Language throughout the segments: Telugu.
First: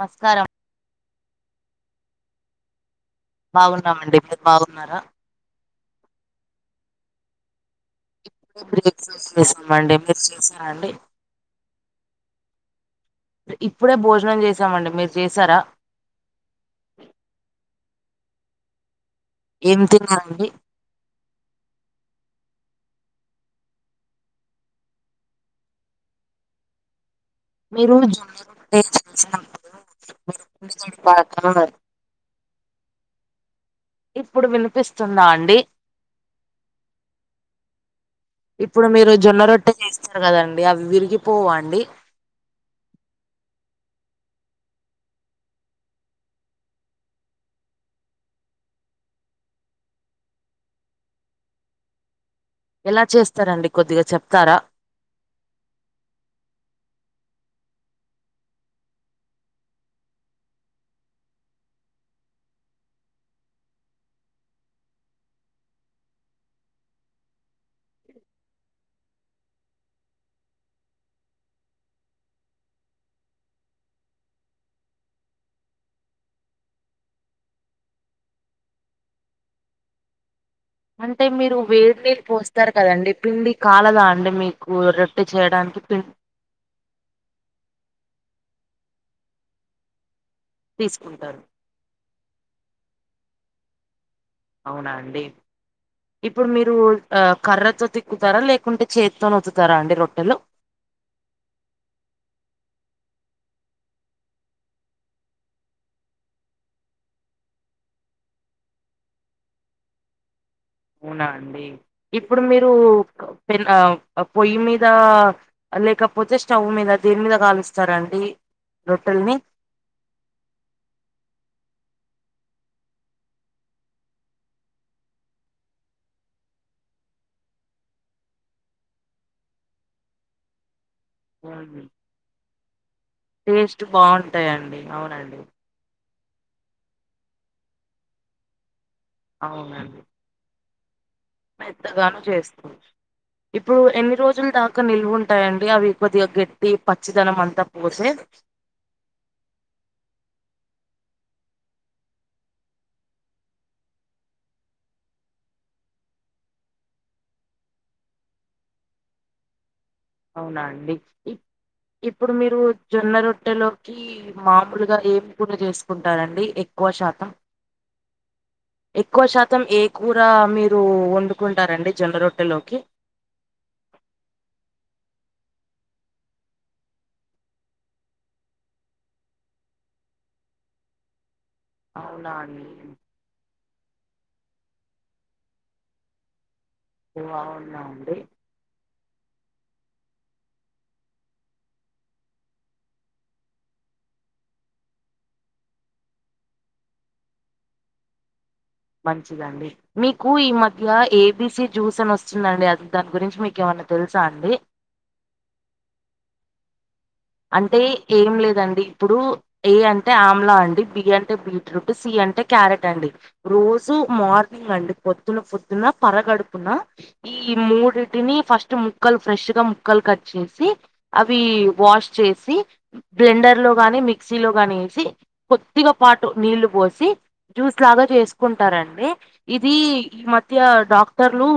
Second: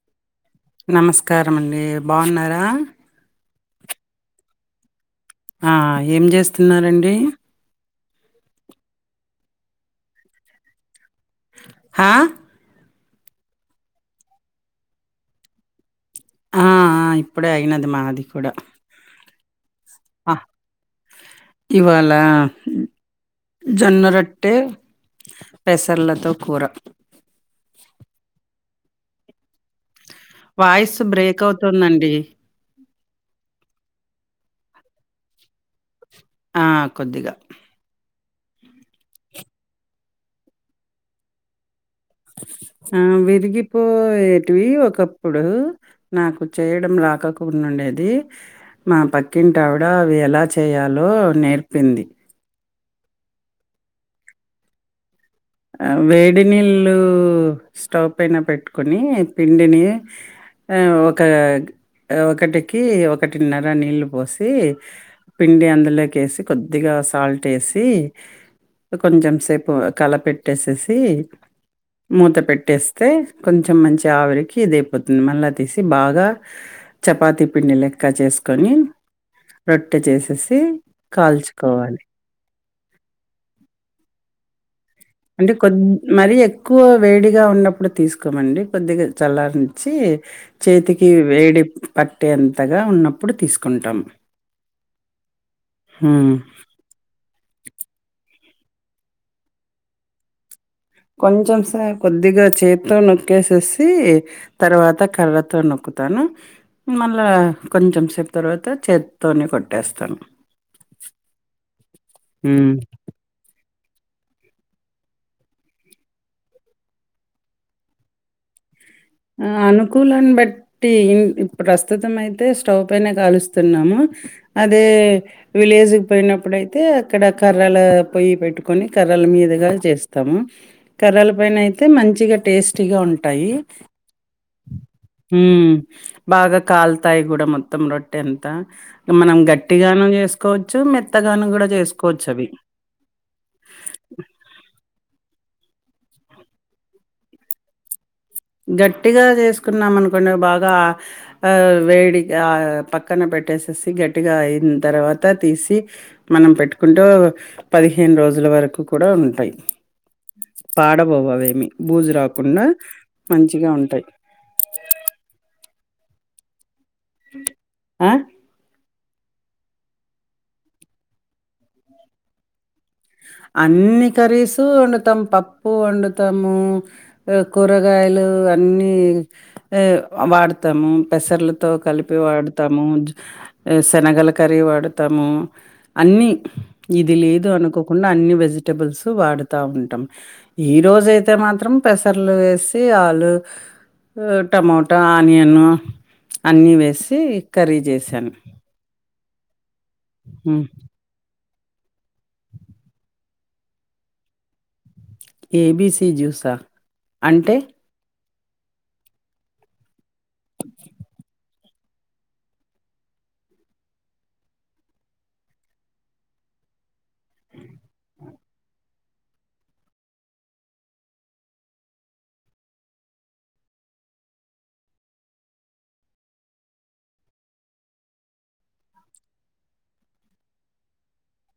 మస్కారం నమస్కారమండీ బావున్నారా బాగున్నామండి మీరు బావున్నారా ఏం చేస్తున్నారండి [inaudible] చేసామండి మీరు చేసారా అండి హా ఇప్పుడే భోజనం చేసామండి మీరు చేసారా ఆ అ ఇప్పుడే అయినది మాది కూడా ఏం ఆ తిన్నారండి ఇవాళ జొన్నరొట్టె పెసర్లతో కూర మీరు జొన్న రొట్టె చేసాన్ [inaudible] వాయిస్ బ్రేక్ అవుతుందండి ఇప్పుడు వినిపిస్తుందా అండి ఆ కొద్దిగా ఇప్పుడు మీరు జొన్న రొట్టె చేస్తారు కదండి అవి విరిగిపోవా అండి ఆ విరిగిపోయేటివి ఒకప్పుడు నాకు చేయడం రాకకుండుండేది మా పక్కింటి ఆవిడ అవి ఎలా చెయ్యాలో నేర్పింది ఎలా చేస్తారండి కొద్దిగా చెప్తారా వేడినీళ్ళు స్టవ్ పైన పెట్టుకొని పిండిని ఆ ఒక ఒకటికి ఒకటిన్నర నీళ్ళు పోసి పిండి అందులోకి ఏసి కొద్దిగా సాల్ట్ ఏసి కొంచెం సేపు కలపెట్టేసేసి మూత పెట్టేస్తే కొంచెం మంచి ఆవిరికి ఇది అయిపోతుంది మళ్ళా తీసి బాగా చపాతి పిండి లెక్క చేసుకొని రొట్టె చేసేసి అంటే మీరు కాల్చుకోవాలి వేడి నీళ్ళు పోస్తారు కదండి పిండి కాలదా అండి మీకు రో అంటే కొద్ మరీ ఎ క్కువ వేడిగా ఉన్నప్పుడే తీసుకోమండి కొద్దిగా చల్లారనిచ్చి చేతికి తీసుకుంటారు వేడి పట్టే అంతగా ఉన్నప్పుడు తీసుకుంటాం అవునా అండి హ్మ్. ఇప్పుడు మీరు ఆ కర్రతో తిక్కుతారా లేకుంటే చేతితోని ఒత్తుతారా అండి రొట్టెలు కొంచెం సే కొద్దిగా చేతితో నొక్కేసేసి తర్వాత కర్రతో నొక్కుతాను మళ్ళా కొంచెం సేపు తర్వాత చేతితోనే కొట్టేస్తాను అవునా అండి ఇప్పుడు మీరు హ్మ్. పెన్ ఆం ఆ పొయ్యి మీద లేకపోతే స్టవ్ మీద దేని మీద కాలుస్తారంండి రొట్టెల్ని ఆ! అనుకూలాన్ని బట్టి ఇప్పుడు ప్రస్తుతం అయితే స్టవ్ పైన కాలుస్తున్నాము అదే విలేజ్కి పోయినప్పుడుయితే అక్కడ కర్రలు పొయ్యి పెట్టుకొని కర్రల మీదుగా చేస్తాము కర్రల పైన అవునండి. అయితే మంచిగా టేస్టీగా ఉంటాయి బాగుంటాయి మ్ బాగా కాల్తాయి కూడా మొత్తం రొట్టె అంతా మనం అవునండి గట్టిగానం చేసుకోవచ్చు మెత్తగానం కూడా మెత్తగాను చేసుకోవచ్చు అవి చేస్తూ ఇప్పుడు ఎన్ని రోజుల దాకా నిల్వ ఉంటాయండి అవి కొద్దిగా గట్టి పచ్చిదనం అంతా పోసే గట్టిగా చేసుకున్నాం అనుకోండి అవి బాగా ఆ వేడి ఆ పక్కన పెట్టేసేసి గట్టిగా అయిన తర్వాత తీసి మనం పెట్టుకుంటూ పదిహేను రోజుల వరకు కూడా ఉంటాయి అవునా అండి పాడబోవు అవేమి. బూజు ఇప్పుడు మీరు రాకుండా జొన్న రొట్టె రొట్టె మంచిగా లోకి ఉంటాయి. మామూలుగా ఏం కూర చేసుకుంటారండి ఎక్కువ శాతం అ ఎక్కువ శాతం ఏ కూర మీరు ఒండుకుంటారండి జొన్న రొట్టెలోకి అన్నీ కర్రీస్ వండుతాము పప్పు వండుతాము కూరగాయలు అన్నీ ఆ వాడతము పెసర్లు తో కలిపి అవునా అండి వాడతాము జు ఎ శనగల కర్రీ వాడుతము అన్నీ ఇది ఓ లేదు అవునా అనుకో అండి వెజిటబుల్స్ వాడుతా ఉంటాం ఈ రోజయితే మాత్రం పెసర్లు వేసి ఆలు అ టమోటా ఆనియన్ అన్నీ వేసి కర్రీ జేసాను మంచిదండి మీకు ఈ హ్మ్. మధ్య ఏబిసి జ్యూస్ అని వస్తుందండి అది దాని గురించి మీకు ఏమన్నా తెలుసా అండి ఏబీసీ జ్యూసా అంటే ఏం లేదండి ఇప్పుడు ఏ అంటే ఆమ్లా అండి బి అంటే బీట్రూట్ సి అంటే క్యారెట్ అండి రోజు మార్నింగండి పొద్దున్న పొద్దున పరగడుపున ఈ మూడిటిని ఫస్ట్ ముక్కలు ఫ్రెష్గా ముక్కలు కట్ చేసి అవి వాష్ చేసి బ్లెండర్ లో గాని మిక్సీలో గాని వేసి కొద్దిగా పాటు నీళ్లు పోసి జ్యూస్ లాగా చేసుకుంటారండి ఇది ఈ మధ్య డాక్టర్లు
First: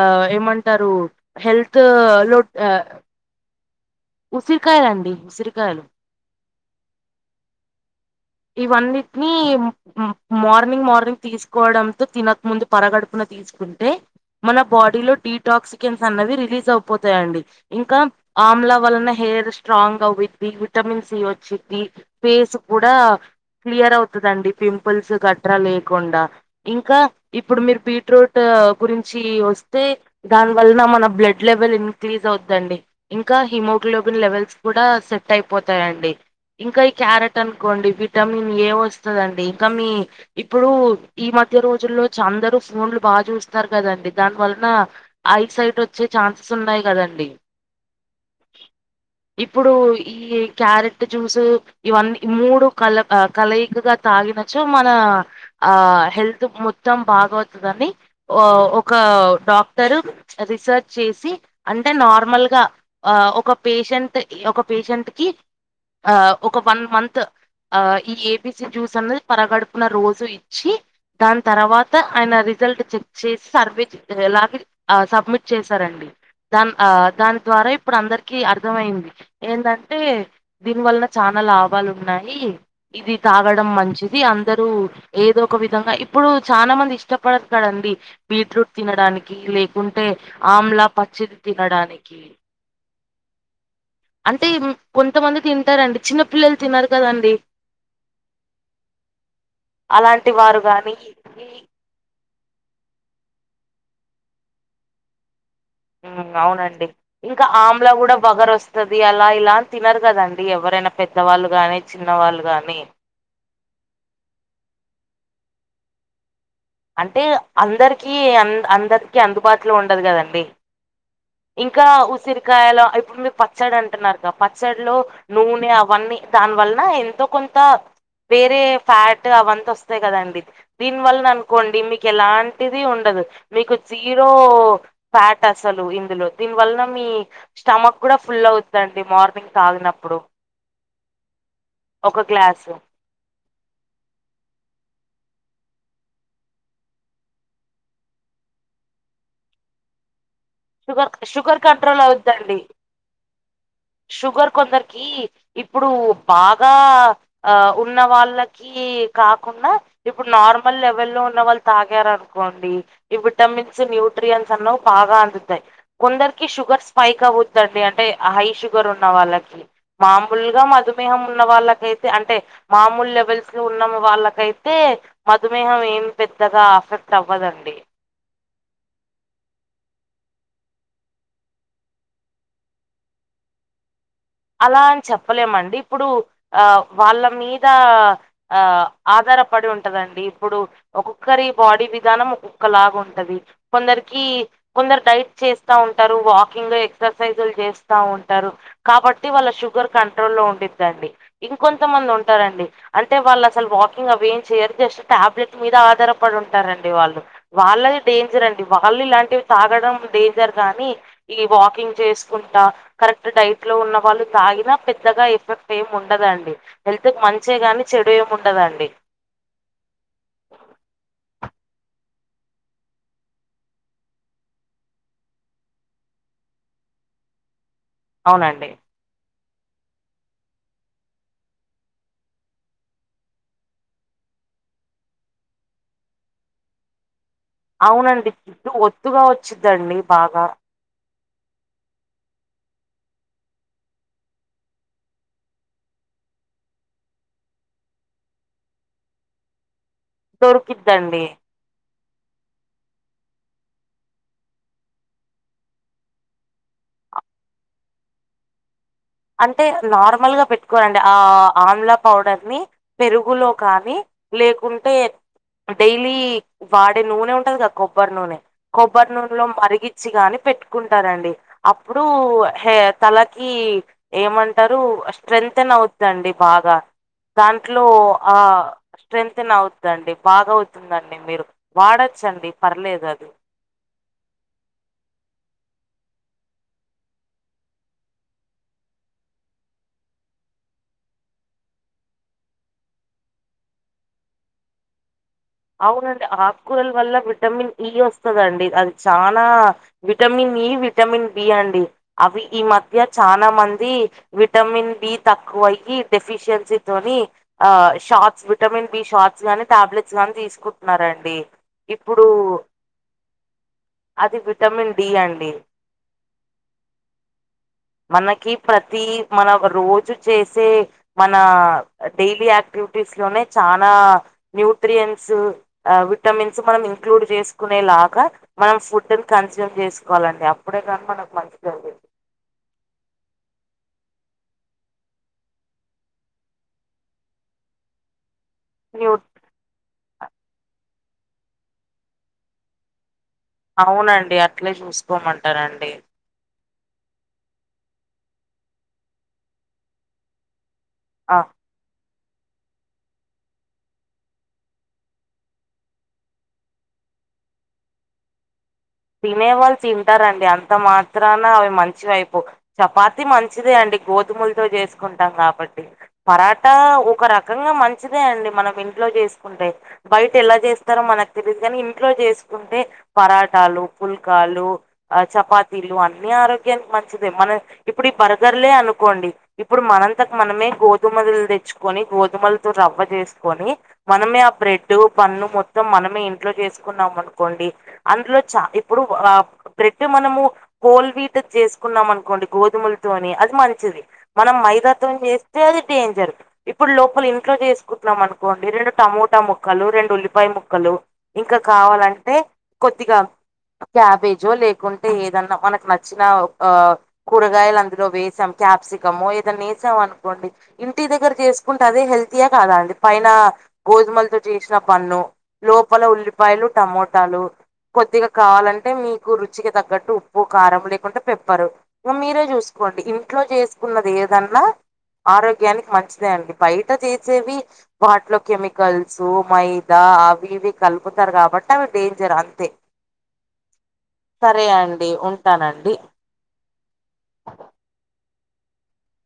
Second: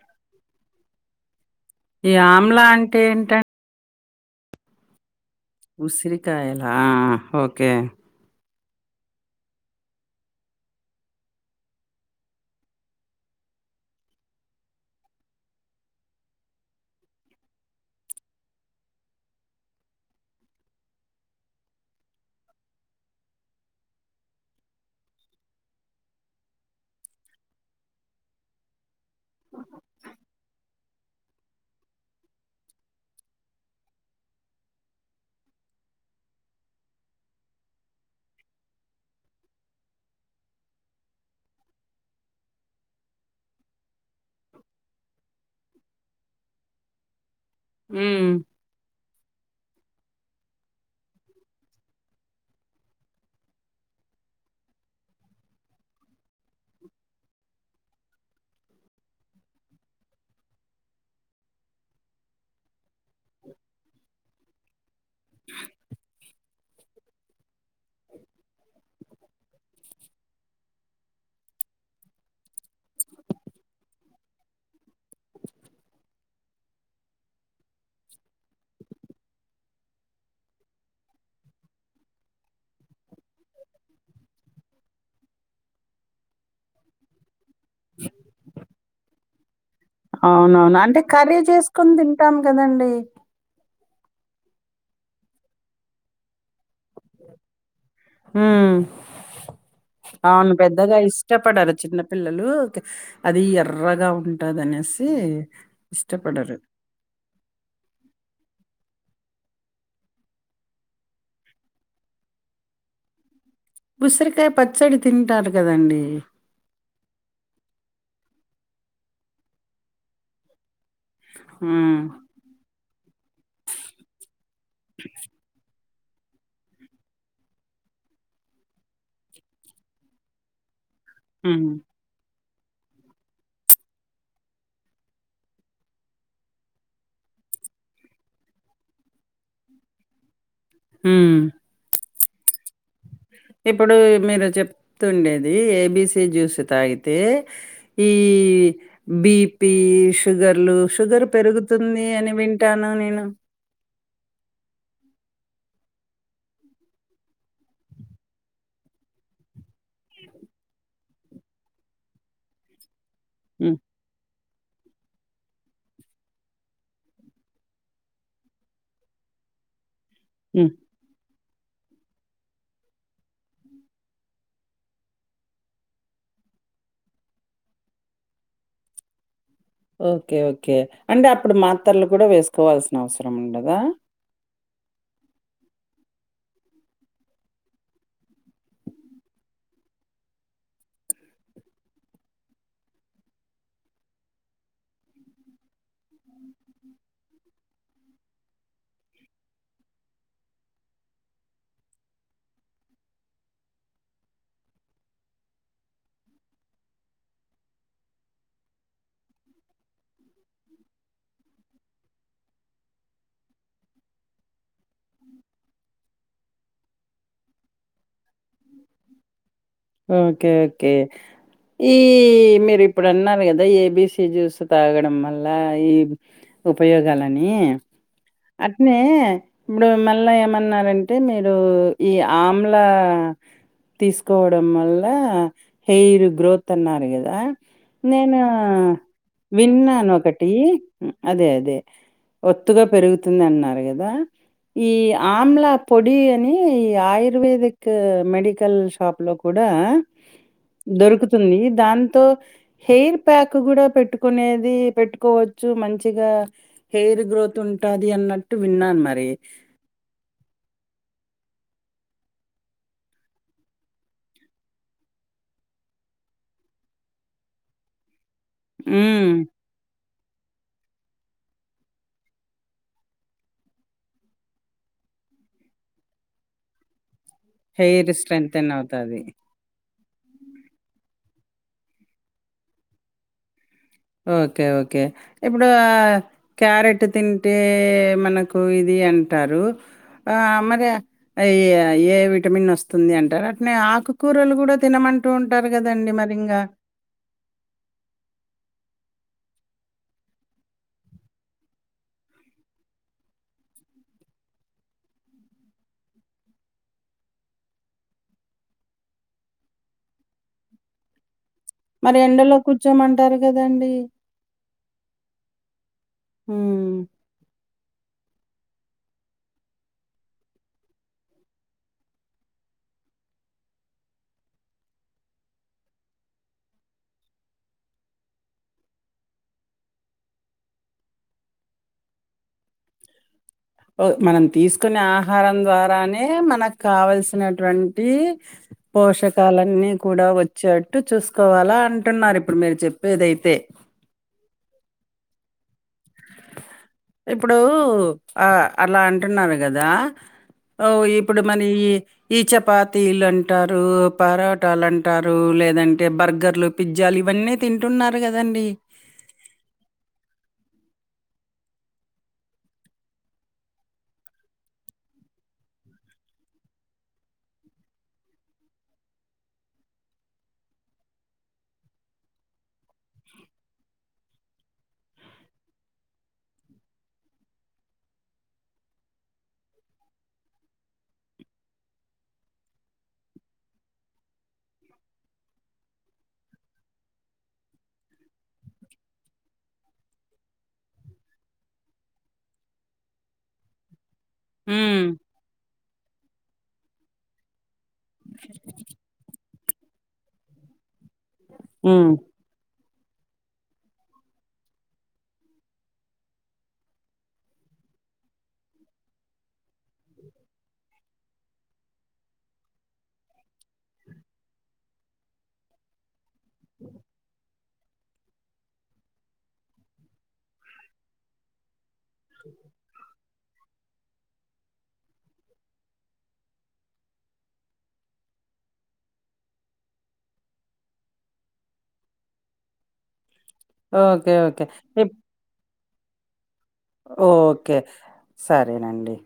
ఆ ఏమంటారు హెల్త్ ఈ లోట్ ఆమ్లా ఆ అంటే ఏంటండి? ఉసిరికాయలండి ఉసిరికాయ సిరికాయలాఆ ఆ ఓకే ఇవన్నిటిని మ మార్నింగ్ మార్నింగ్ తీసుకోవడంతో తినక ముందు పరగడుపున తీ సుకుంటే మన బాడీలో డిటాక్సికెన్స్ అన్నవి రిలీజ్ అవిపోతాయండి ఇంకా ఆమ్ల వలన హెయిర్ స్ట్రాంగ్ అవుద్ది విటమిన్ సి వచ్చిద్ధి పేసు కు గుడా క్లియర్ అవుతుందండి పింపుల్స్ గట్రా లేకుండా ఇంకా ఇప్పుడు మీరు బీట్రూట గురించి వొస్తే దాని వల్లన మన బ్లడ్ లెవెల్ ఇంక్రీజ్ అవుద్దండి ఇంక హిమోగ్లోబిన్ లెవెల్స్ కూడా సెట్ అయిపోతాయండి ఇంక ఈ క్యారెట్ అనుకోండి విటమిన్ ఏ ఓస్తాదండి కానీ ఇప్పుడు ఈ మధ్య రోజుల్లో చందరూ ఫోన్లు బాగ చూస్తన్నారు కదండి దాని వలన ఐ సైట్ ఒచ్చే ఛాన్సెస్ ఉన్నాయి గదండి ఊమ్ ఇప్పుడు ఈ క్యారెట్ట్ జ్యూస్ ఇవన్నీ మూడు కల కలయికగా తాగినచో మన ఆ హెల్త్ మొత్తం బాగవుతదని ఓ ఒకా డాక్టరు రీసర్చ్ చేసి అంటే నార్మల్గా ఆ ఒక పేషెంట్ ఒక పేషెంట్ కి ఆ ఒక వన్ మంత్ ఆ ఈ ఏ బి సి జ్యూస్ అన్నది పరగడుపున రోజు ఇచ్చి దాని తర్వాత ఆయన రిజల్ట్ చెక్ చేస్ సర్వే చ్ లాగిన్ ఆ సబ్మిట్ చేసారండి దాన్ ఆ దాని ద్వారా ఇప్పుడు అందరికి అర్థమయ్యింది ఏదంటే దీని వల్లన చాలా లాభాలున్నాయి ఇది తాగడం మంచిది అందరూ ఏదో ఒక విధంగా ఇప్పుడు చాలా మంది ఇష్టపడ కదండి బీట్రూట్ తినడానికి లేకుంటే ఆమ్లా పచ్చిది తినడానికి గదండి అంటే ఇం కొంతమంది తింటరండి చిన్నపిల్లల్ తినరు కదండి ఉమ్ అలాంటి అవును వారు పెద్దగ గాని ఇష్టపడరు చిన్నప్ పిల్లలు అది ఎర్రగా ఉంటదనేసి ఉమ్ ఇష్టపడరు. అవునండి ఇంక ఆమ్లా గూడ వగరోస్తది అలా ఇలా అన్ తినరు కదండి ఎవరైనా పెద్దవాళ్ళు గాని చిన్ చిన్న వాళ్ళు గాని ఉసిరికాయ పచ్చడి తింటారు గదండి అంటే అందరికీ అన్ అందరికీ అందుబాటులో ఉండదు కదండి ఇంకా హ్మ్. ఉసిరికాయలు ఇప్పుడు మీరు పచ్చడి అంటున్నారుగ పచ్చల్లో నూనె అవన్నీ దాని వల్లన ఎంతో కొంత వేరే ఫ్యాట్ అవంత ఓస్తాయి కదండి దీని వల్లన హ్మ్. అనుకోండి మీక్ కెలాంటిది ఉండదు మీకు జీరో ఫ్యాట్ అసలు ఇందులో దీని వల్లన మీ స్టమక్కుడా ఫుల్ అవుతదండి మార్నింగ్ తాగినప్పుడు ఊమ్ ఒక గ్లాసు ఇప్పుడు మీరు చెప్తుండేది ఏ బి సి జ్యూస్ తాగితే ఈ బి పీ ష్ షుగర్లు షుగర్ పెరుగుతుంది అని వింటాను నేను షుగర్ కొందరికి ఇప్పుడు బాగా ఆ ఉన్న వాళ్ళకి కీ కాకున్న ఇప్పుడు నార్మల్ లెవెల్ లో ఉన్న వాళ్ళు తాగారనుకోండి ఈ హ్మ్. విట్టమిన్స్, న్యూట్రియన్స్ అన్ను బాగా అందుద్ త్తయ్ కొందరికి షుగర్ స్పైక్ అవుద్దండి అంటే అ హై షుగర్ ఉన్న వాళ్ళకి మామ్ ఫుల్గ హ్మ్. మధుమేహం ఉన్న వాళ్ళకైతే అంటే మామూలు లెవెల్స్ లో ఉన్న వాళ్ళకైతే మధుమేహం ఏం పెద్దగా అఫెక్ట్ అవ్వదండి ఓకే ఓకే అంటే అప్పుడు మాత్రలు కూడ వేసుకోవాల్సిన అవసరం ఉండదా అలా అని చెప్పలేమండి ఇప్పుడు ఆ వాళ్ళ మీద ఆ ఆధారపడి ఉంటదండి ఇప్పుడు ఒక్కొక్కరి బాడీ విధానం ఒక్కొక్క లాగ ఉంటది కొందరికి కొందరు డైట్ చేస్తా ఉంటారు వాకింగ్ ఎక్సర్సైజులు చేస్తా ఉంటారు కాబట్టి త్తి వాళ్ళ షుగర్ కంట్రోల్లో ఉండిద్దండి ఇంకొంతమంది ఉంటారండి అంటే వాళ్ళు అసలు వాకింగ్ అవి ఏం చేయరు జస్ట్ టాబ్లెట్ మీద ఆధారపడి ఉంటారండి వాళ్ళు వాళ్ళది డేంజర్ అండి వాళ్ళు ఇలాంటివి తాగడం డేంజర్ గానీ ఈ వాకింగ్ చేసుకుంటా కరెక్ట్ డైట్ లో ఉన్న వాళ్ళు తాగినా పెద్దగా ఎఫెక్ట్ ఏమి ఉండదండి హెల్త్ మంచి గాని చెడు ఏమి ఉండదండి ఓకే ఓకే ఈ మీరు ఇప్పుడన్నరు కదా ఏబిసిజ్యూస్ తాగడం వల్ల ఈ ఉపయోగాలని అవునండి అట్నే ఇప్పుడు మళ్ళ ఏమన్నారంటే మీరు ఈ ఆమ్ల తీసుకోవ డం వళ్ళ హెయిర్ గ్రోత్ అన్నారుగదా అవునండి నేను జుట్టు ఒత్తుగా వచ్చిద్దండి బాగా విన్నానొకటి అదే అదే ఒత్తుగా పెరుగుతుందన్నారు గదా ఈ ఆమ్లా పొడి అని ఈ ఆయుర్వేదిక్ మెడికల్ షాప్ లో కుడా దొరికిద్దండి దొరుకుతుంది దాంతో హెయిర్ ప్యాక్ కూడా పెట్టుకునేది పెట్టుకోవచ్చు మంచిగా హెయిర్ గ్రోత్ ఉంటాది అన్నట్టు విన్నాను మరి అంటే నార్మల్ గా పెట్ కోరండి ఆ ఆమ్లా పౌడర్ ని పెరుగులో కానీ లేకుంటే డేలీ వాడే నూనె ఉంటది గదా కొబ్బరి నూనె కొబ్బరి హ్మ్. నూనె లో మరిగిచ్చి గాని పెట్టుకుంటారండి అప్పుడు హెయిర్ తలకి ఏమంటరు స్ట్రెంతెంన్ అవ్వుద్దండీ బాగా దాంట్లో హెయిర్ ఆ స్ట్రెంథెన్ అవుతాది. స్ట్రెంతేన్ అవు బాగా అవుతుందండి మీరు వాడొచ్చండి పర్లేదు అది ఓకే ఓకే ఇప్పుడు క్యారెట్ తింటే మనకు ఇది అంటారు ఆ మరి అయ్యా ఏ విటమిన్ వస్తుంది అంటారు అట్నే ఆకుకూరలు కూడా తినమ టూ ఉంటారు కదండి అవునండి మరి ఇంకా ఆకుకూరల వల్ల విటమిన్ ఇ వస్తాదండి అది చానా విటమిన్ ఈ విటమిన్ బి అండి అవి ఈ మధ్య చాలా మంది విటమిన్ బి తక్కువయి డెఫిషియన్సీ తోని ఆ షార్ట్స్ విటమిన్ బి షార్ట్స్ గానీ టాబ్లెట్స్ గాని తీసుకుంటున్నారండి మరి ఇప్పుడు ఎండలో కూర్చోమంటారు కదండి అది విటమిన్ డి అండి హ్మ్మ్ మనకి ప్రతి మన రోజు చేసే మన డైలీ యాక్టివిటీస్ లోనే చానా న్యూట్రియన్స్ అహ్ విటమిన్స్ మనం ఇంక్లూడ్ చేసుకునేలాగా మనం ఫుడ్ని కన్సూమ్ చేసుకోవాలండి అప్పుడే కానీ మనకు మంచిగాంది మనం తీసుకునే ఆహారం ద్వారానే మనకు కావలసినటువంటి న్యూ పోషకాలన్నీ కూడా వచ్చేట్టు చూసుకోవాలా అంటున్నారు ఇప్పుడు మీరు చెప్పేదైతే అవునండి అట్లే చూసుకోమంటారండి ఇప్పుడు ఆ అలా అంటున్నారు కదా ఓ ఆ ఇప్పుడు మన ఈ ఈ చపాతీలు అంటారు పరాటాలు అంటారు లేదంటే బర్గర్లు పిజ్జాలు ఇవన్నీ తింటున్నారు కదండి తినే వాళ్ తింటారండి అంత మాత్రాన అవి మంచి వైపు చపాతి మంచిదే అండి గోధుమలతో చేసుకుంటాం కాబట్టి పరాటా ఒక రకంగా మంచిదే అండి మనం ఇంట్లో జేసుకుంటే బయట్ ఎలా జేస్తారో మనక్ తెలీద్ గాని ఇంట్లో జేసుకుంటే పరాటాలు పుల్కాలు అ చపాతీలు అన్ని ఆరోగ్యానిక్ మంచిదే మనె ఇప్పుడ్ ఈ బర్గర్లే అనుకోండి ఇప్పుడు మనంతకు మనమే గోధుమల్ దెచ్చుకొని గోధుమలతో రవ్వ చేసుకొని మనమే ఆ బ్రెడ్డు బన్ను మొత్తం మనమే ఇంట్లో చేసుకున్నాం అనుకోండి అందులో చా ఇప్ ఇప్పుడు వాప్ బ్రెడ్ మనము హొల్వీట్ జేసుకున్నాం అనుకోండి గోధుమలతోని అది మంచిది మనం మైదా ఉమ్, తోన్ చేస్తే అది డేంజర్ ఇప్పుడ్ లోపలింట్లో చేస్ కుత్న్నాం అనుకోండి రెండు టమోటా ముక్కలు రెండు ఉల్లిపాయ ముక్కలు ఇంకా ఉమ్, కావాలంటే కొద్దిగా క్యాబేజో లేకుంటే ఏదన్నా మనకు నచ్చిన ఒ అహ్ కూరగాయలందులో వేసాం క్యాప్సికము ఏదన్నేసాం అనుకోండి ఇంటి దగ్గర చేసుకుంటే అదే హెల్తీయా కాదా అండి పైన గోధుమలతో చేసిన బన్ను లోపల ఉల్లిపాయలు టమోటాలు కొద్దిగ కావాలంటే మీకు రుచికి తగ్గట్టు ఉప్పు కారం లేకుంటే పెప్పరు ఇగ మీరే చూసుకోండి ఇన్ ఇంట్లో చేసుకున్నద్ ఏదన్నా ఆరోగ్యానిక్ మంచిదే అండి బయట చేసేవి వాటిలో కెమికల్సు మైదా అవి ఇవి కలుపుతారు కాబట్టి అవి డేంజర్ అంతే ఓకే ఓకే సరే అండి ఇప్- ఉంటానండి ఓకే సరేనండి